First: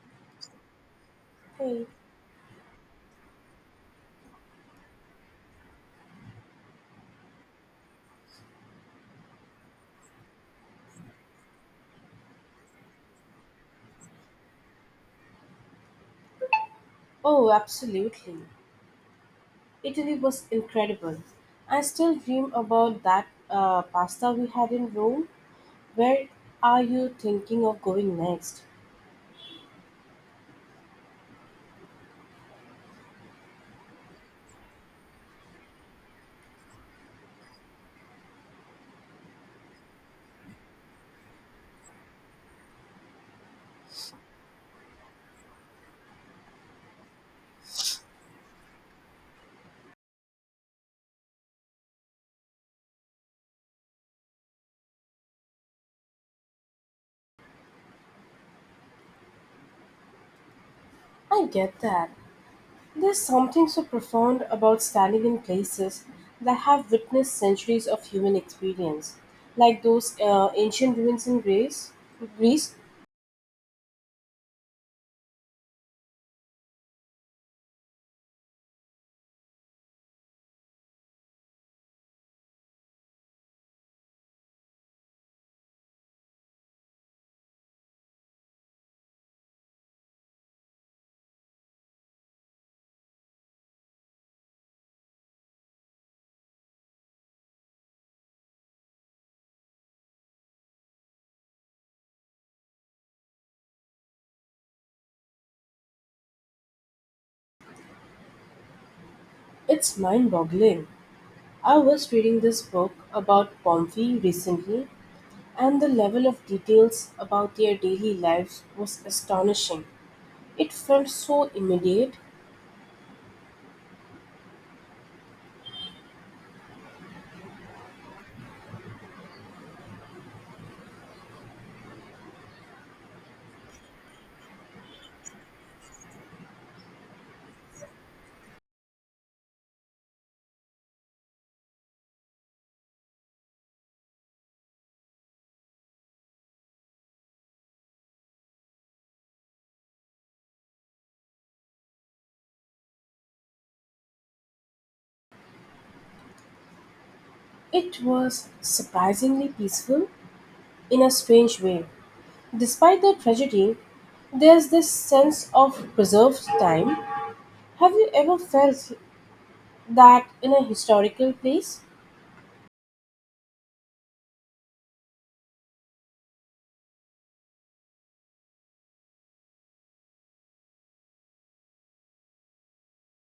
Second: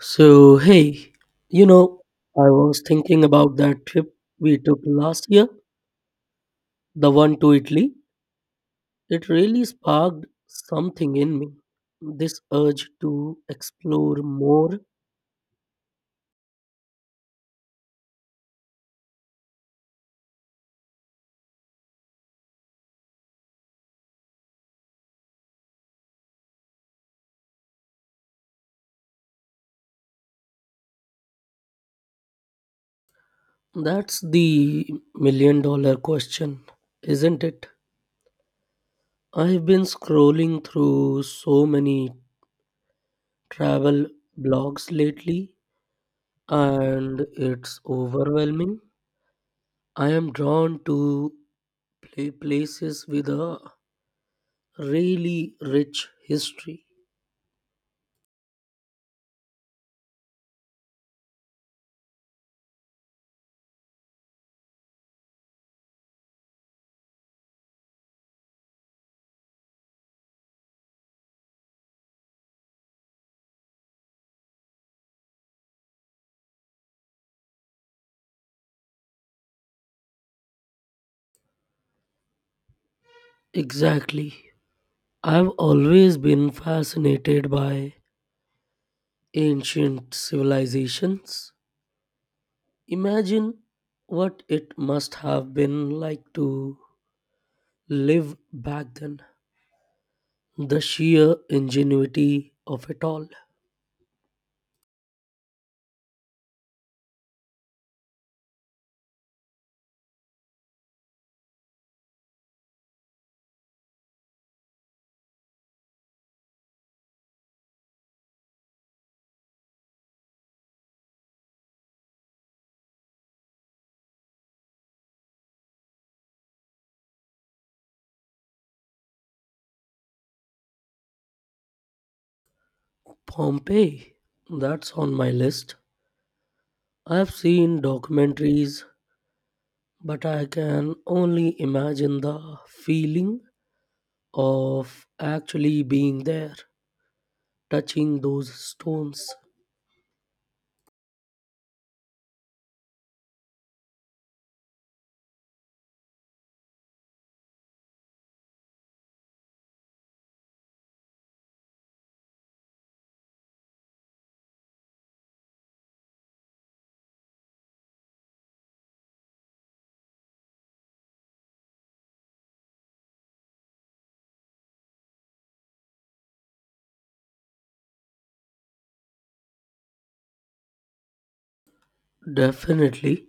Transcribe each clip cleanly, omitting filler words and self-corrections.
So, hey, you Hey. know, I was thinking about that trip we took last year, the one to Italy. It really sparked something in me, this urge to explore more. Oh, absolutely. Italy was incredible. I still dream about that pasta we had in Rome. Where are you thinking of going next? That's the million dollar question, isn't it? I've been scrolling through so many travel blogs lately, and it's overwhelming. I am drawn to places with a really rich history. I get that. There's something so profound about standing in places that have witnessed centuries of human experience, like those ancient ruins in Greece. Greece, Exactly. I've always been fascinated by ancient civilizations. Imagine what it must have been like to live back then. The sheer ingenuity of it all. it's mind-boggling. I was reading this book about Pompeii recently, and the level of details about their daily lives was astonishing. It felt so immediate. Pompeii, that's on my list. I've seen documentaries, but I can only imagine the feeling of actually being there, touching those stones. It was surprisingly peaceful in a strange way. Despite the tragedy, there's this sense of preserved time. Have you ever felt that in a historical place? Definitely.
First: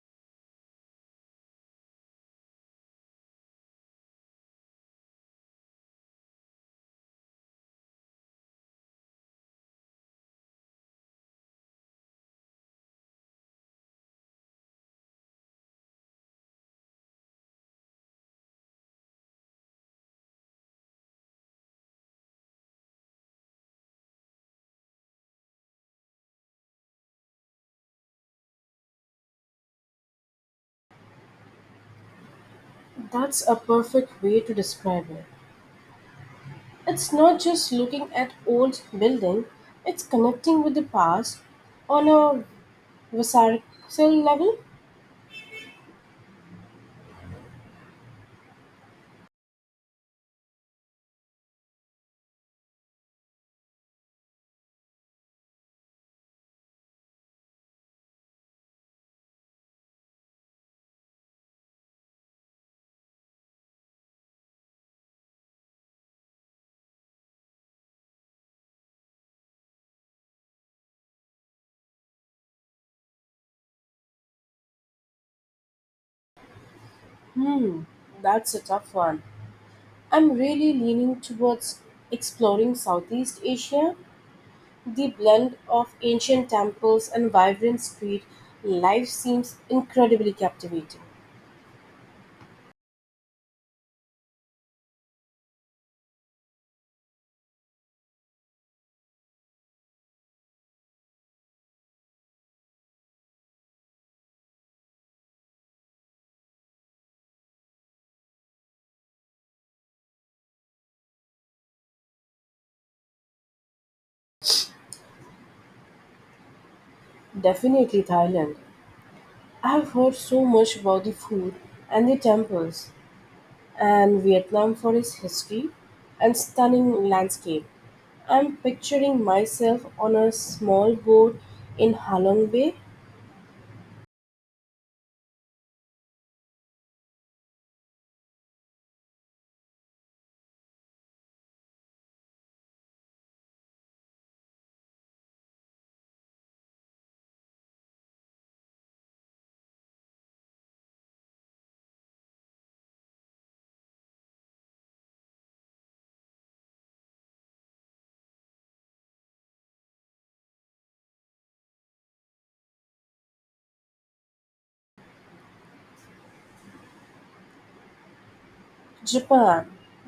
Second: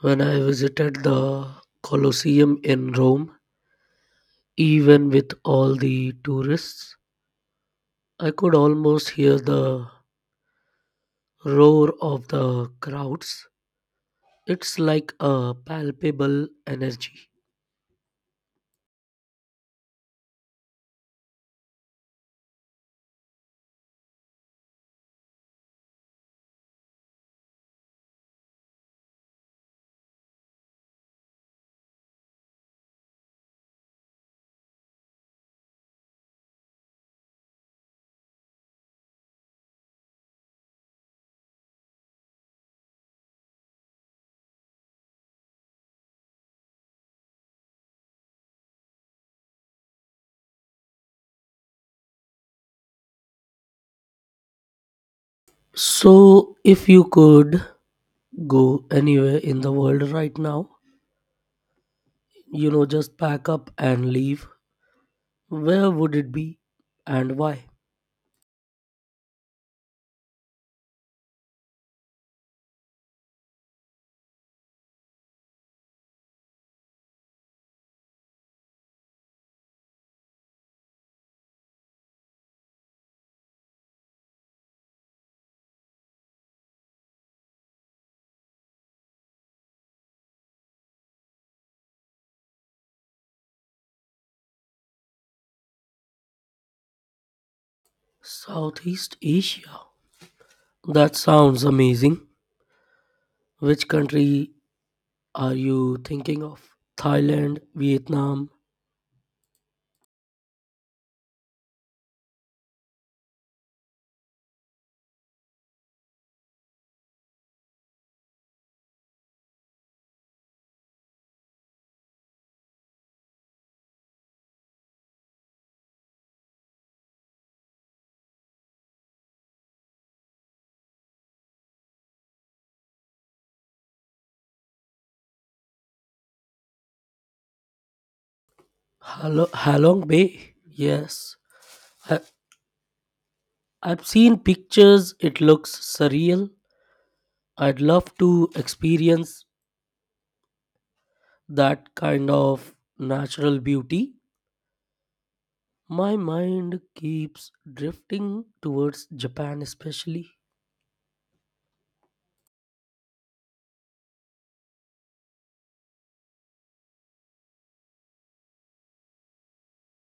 When I visited the Colosseum in Rome, even with all the tourists, I could almost hear the roar of the crowds. It's like a palpable energy. That's a perfect way to describe it. It's not just looking at old building, it's connecting with the past on a visceral level. So, if you could go anywhere in the world right now, just pack up and leave, where would it be and why? Hmm, that's a tough one. I'm really leaning towards exploring Southeast Asia. The blend of ancient temples and vibrant street life seems incredibly captivating. Southeast Asia. That sounds amazing. Which country are you thinking of? Thailand, Vietnam, Definitely Thailand. I've heard so much about the food and the temples, and Vietnam for its history and stunning landscape. I'm picturing myself on a small boat in Halong Bay. Halong Bay? Yes. I- I've seen pictures, it looks surreal. I'd love to experience that kind of natural beauty. My mind keeps drifting towards Japan, especially. Japan.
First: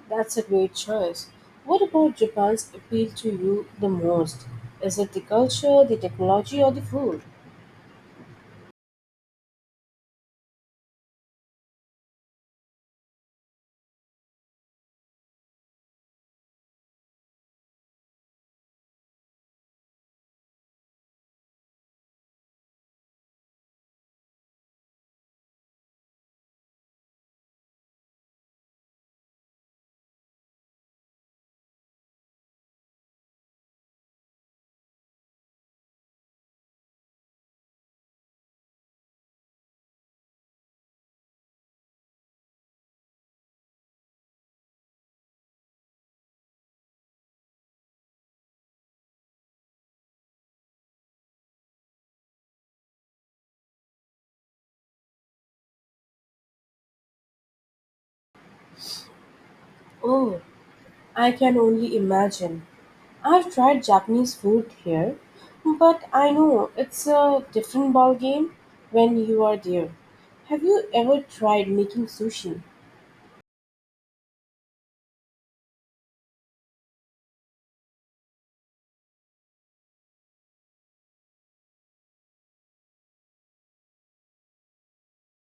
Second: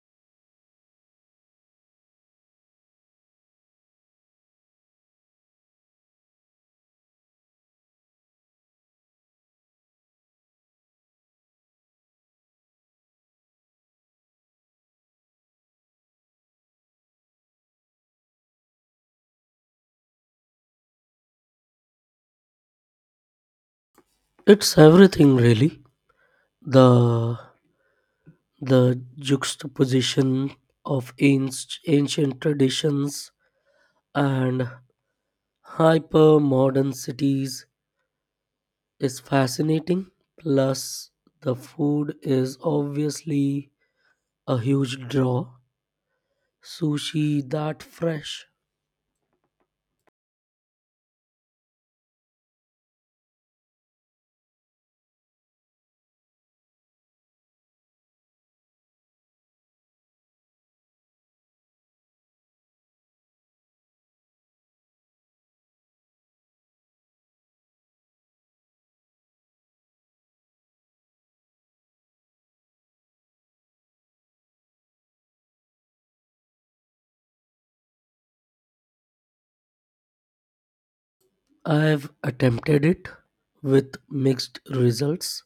That's a great choice. What about Japan's appeal to you the most? Is it the culture, the technology, or the food? It's everything, really. The the juxtaposition of ancient traditions and hyper modern cities is fascinating. Plus, the food is obviously a huge draw. Sushi that fresh. Oh, I can only imagine. I've tried Japanese food here, but I know it's a different ball game when you are there. Have you ever tried making sushi? I've attempted it with mixed results.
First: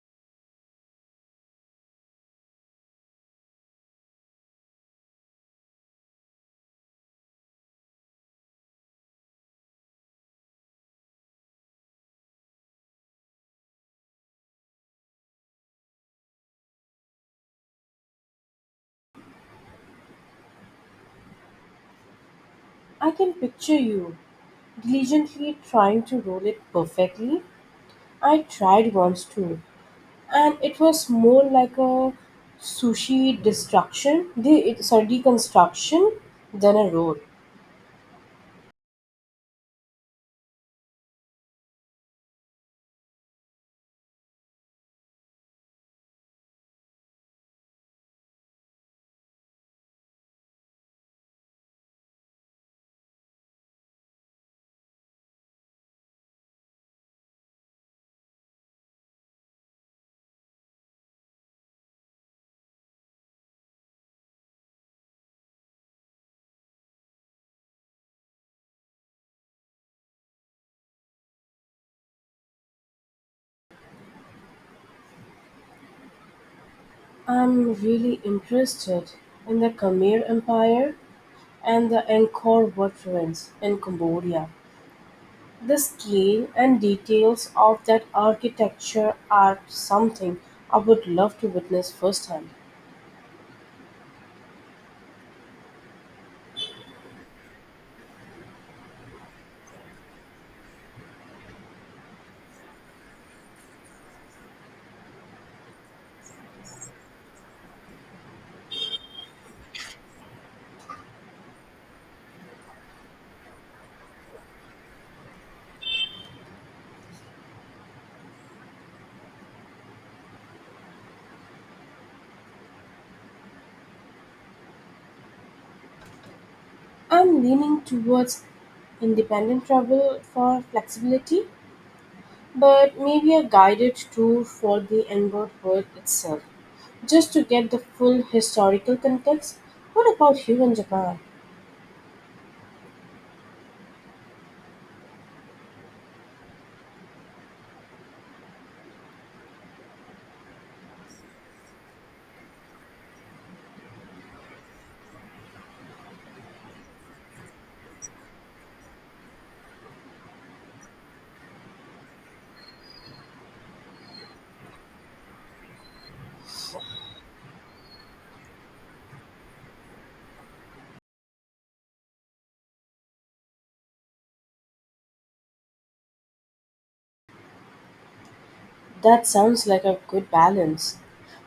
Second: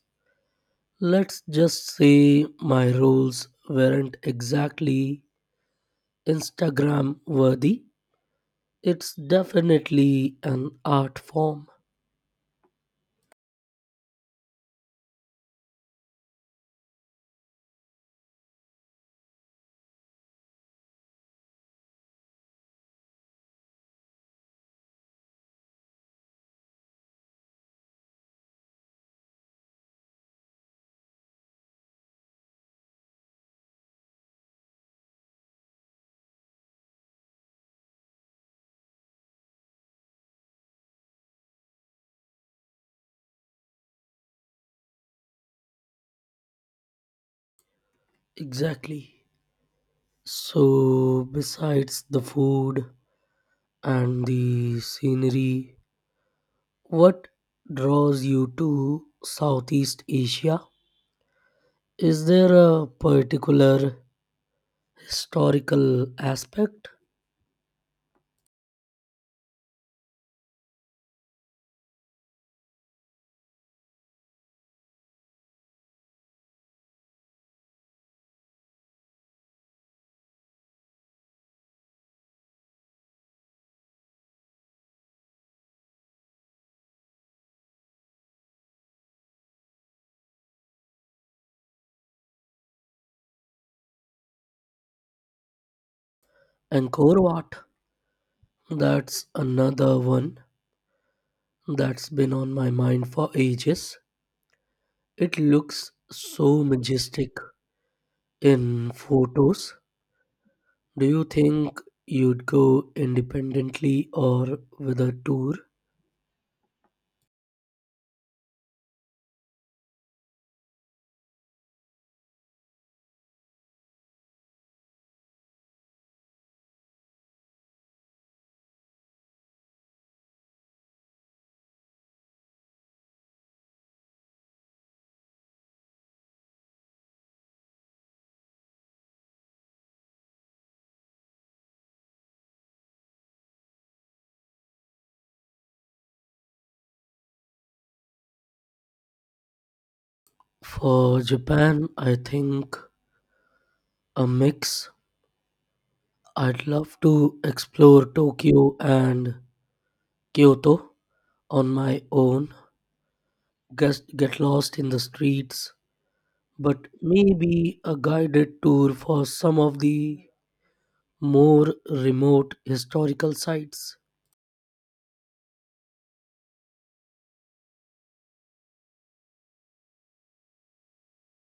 Let's just say my rolls weren't exactly Instagram worthy. It's definitely an art form. I can picture you diligently trying to roll it perfectly. I tried once too, and it was more like a sushi destruction, the, sorry, deconstruction than a road. Exactly. So, besides the food and the scenery, what draws you to Southeast Asia? Is there a particular historical aspect? I'm really interested in the Khmer empire and the Angkor Wat ruins in Cambodia. The scale and details of that architecture are something I would love to witness firsthand. Angkor Wat, that's another one that's been on my mind for ages. It looks so majestic in photos. Do you think you'd go independently or with a tour? I'm leaning towards independent travel for flexibility, but maybe a guided tour for the Enbought World itself, just to get the full historical context. What about you and Japan? For Japan, I think a mix. I'd love to explore Tokyo and Kyoto on my own, guess, get lost in the streets, but maybe a guided tour for some of the more remote historical sites. That sounds like a good balance.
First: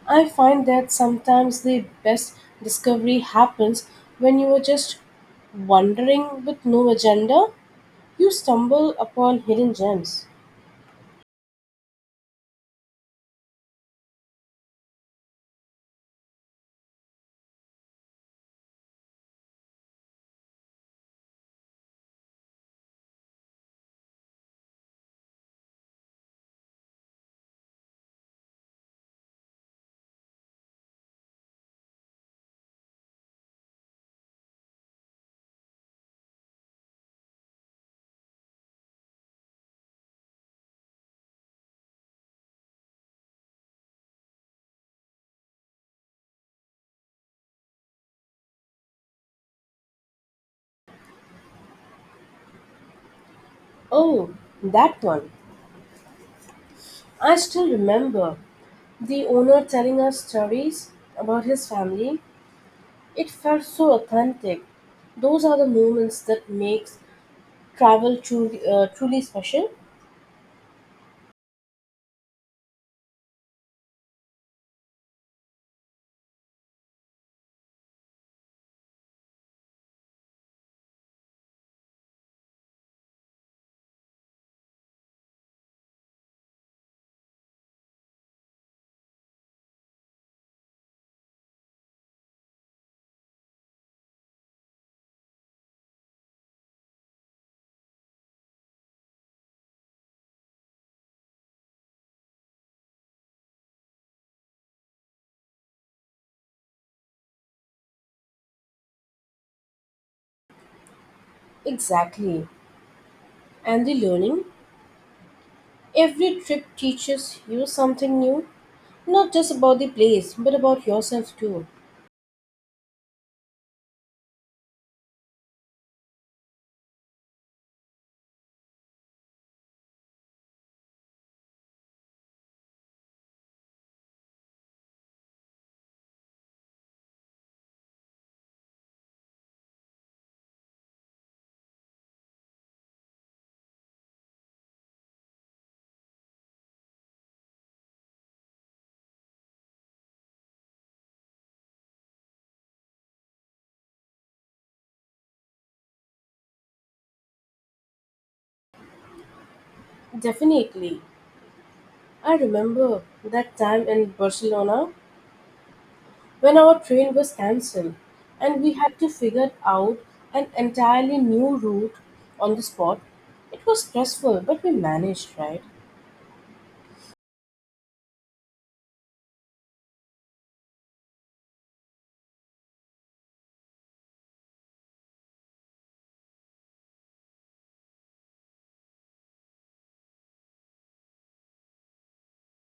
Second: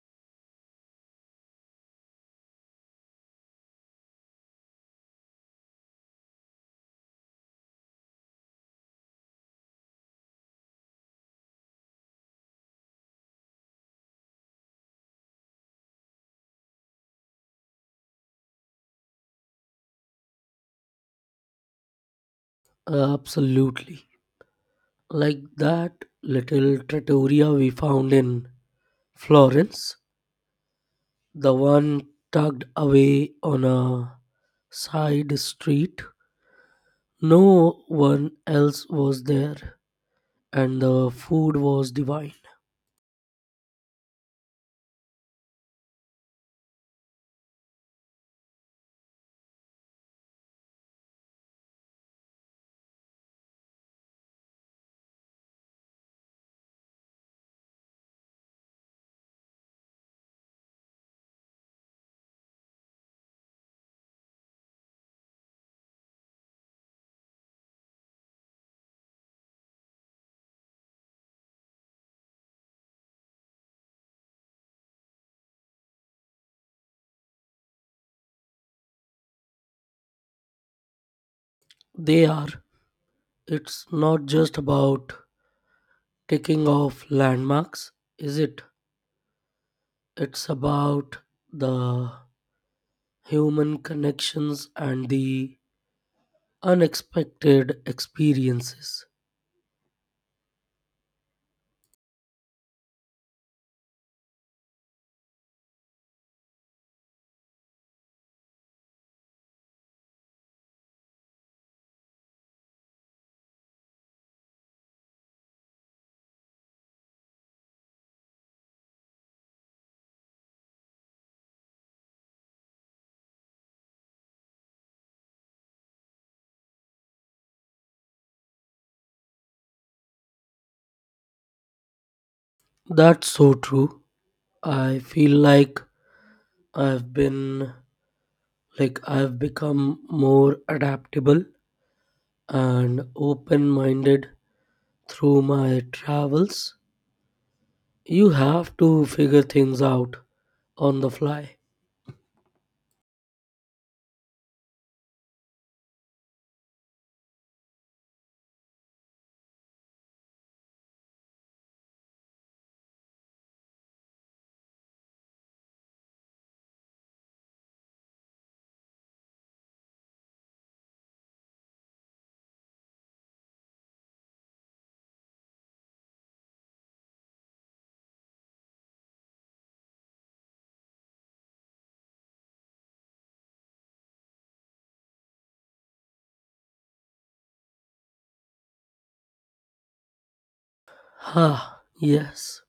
I find that sometimes the best discovery happens when you are just wandering with no agenda. You stumble upon hidden gems. Absolutely. Like that little trattoria we found in Florence. The one tucked away on a side street. No one else was there, and the food was divine. Oh, that one. I still remember the owner telling us stories about his family. It felt so authentic. Those are the moments that makes travel truly, truly special. They are. It's not just about taking off landmarks, is it? It's about the human connections and the unexpected experiences. Exactly. And the learning. Every trip teaches you something new, not just about the place, but about yourself too. That's so true. I feel like I've been like I've become more adaptable and open minded through my travels. You have to figure things out on the fly. Definitely. I remember that time in Barcelona when our train was cancelled and we had to figure out an entirely new route on the spot. It was stressful, but we managed, right? Ah, yes,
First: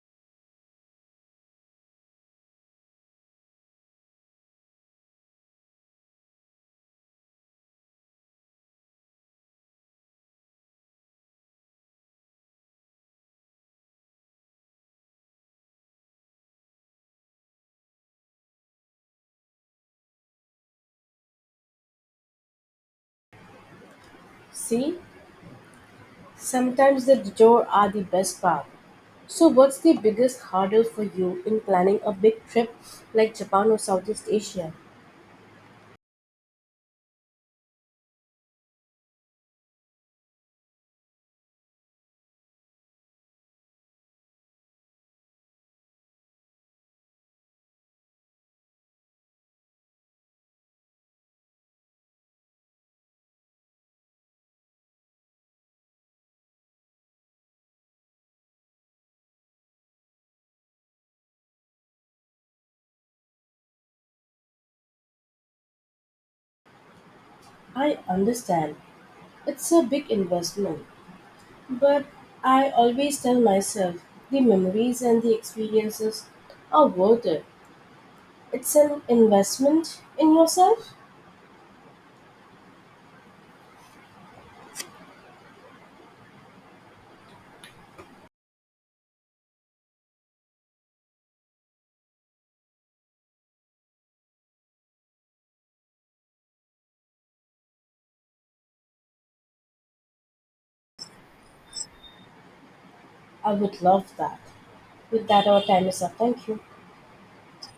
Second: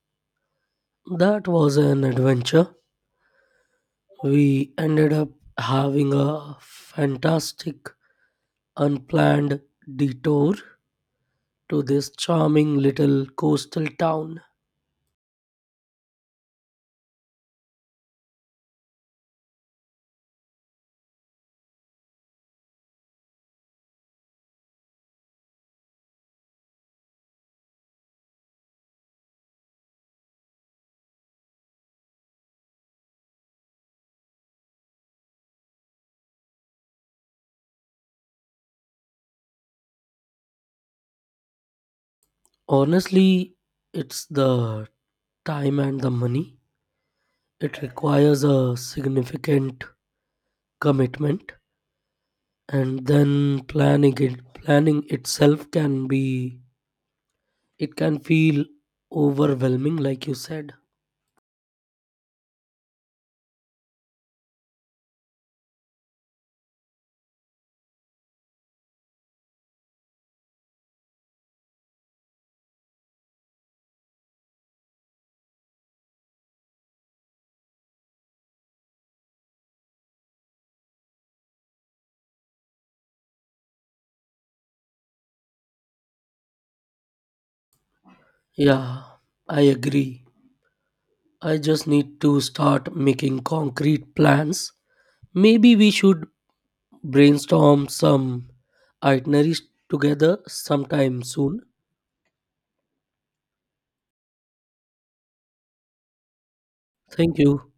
that was an adventure. We ended up having a fantastic unplanned detour to this charming little coastal town. See, sometimes the detour are the best part. So, what's the biggest hurdle for you in planning a big trip like Japan or Southeast Asia? Honestly, it's the time and the money. It requires a significant commitment, and then planning it planning itself can be it can feel overwhelming like you said. I understand it's a big investment, but I always tell myself the memories and the experiences are worth it. It's an investment in yourself. Yeah, I agree. I just need to start making concrete plans. Maybe we should brainstorm some itineraries together sometime soon. I would love that. With that, our time is up. Thank you. Thank you.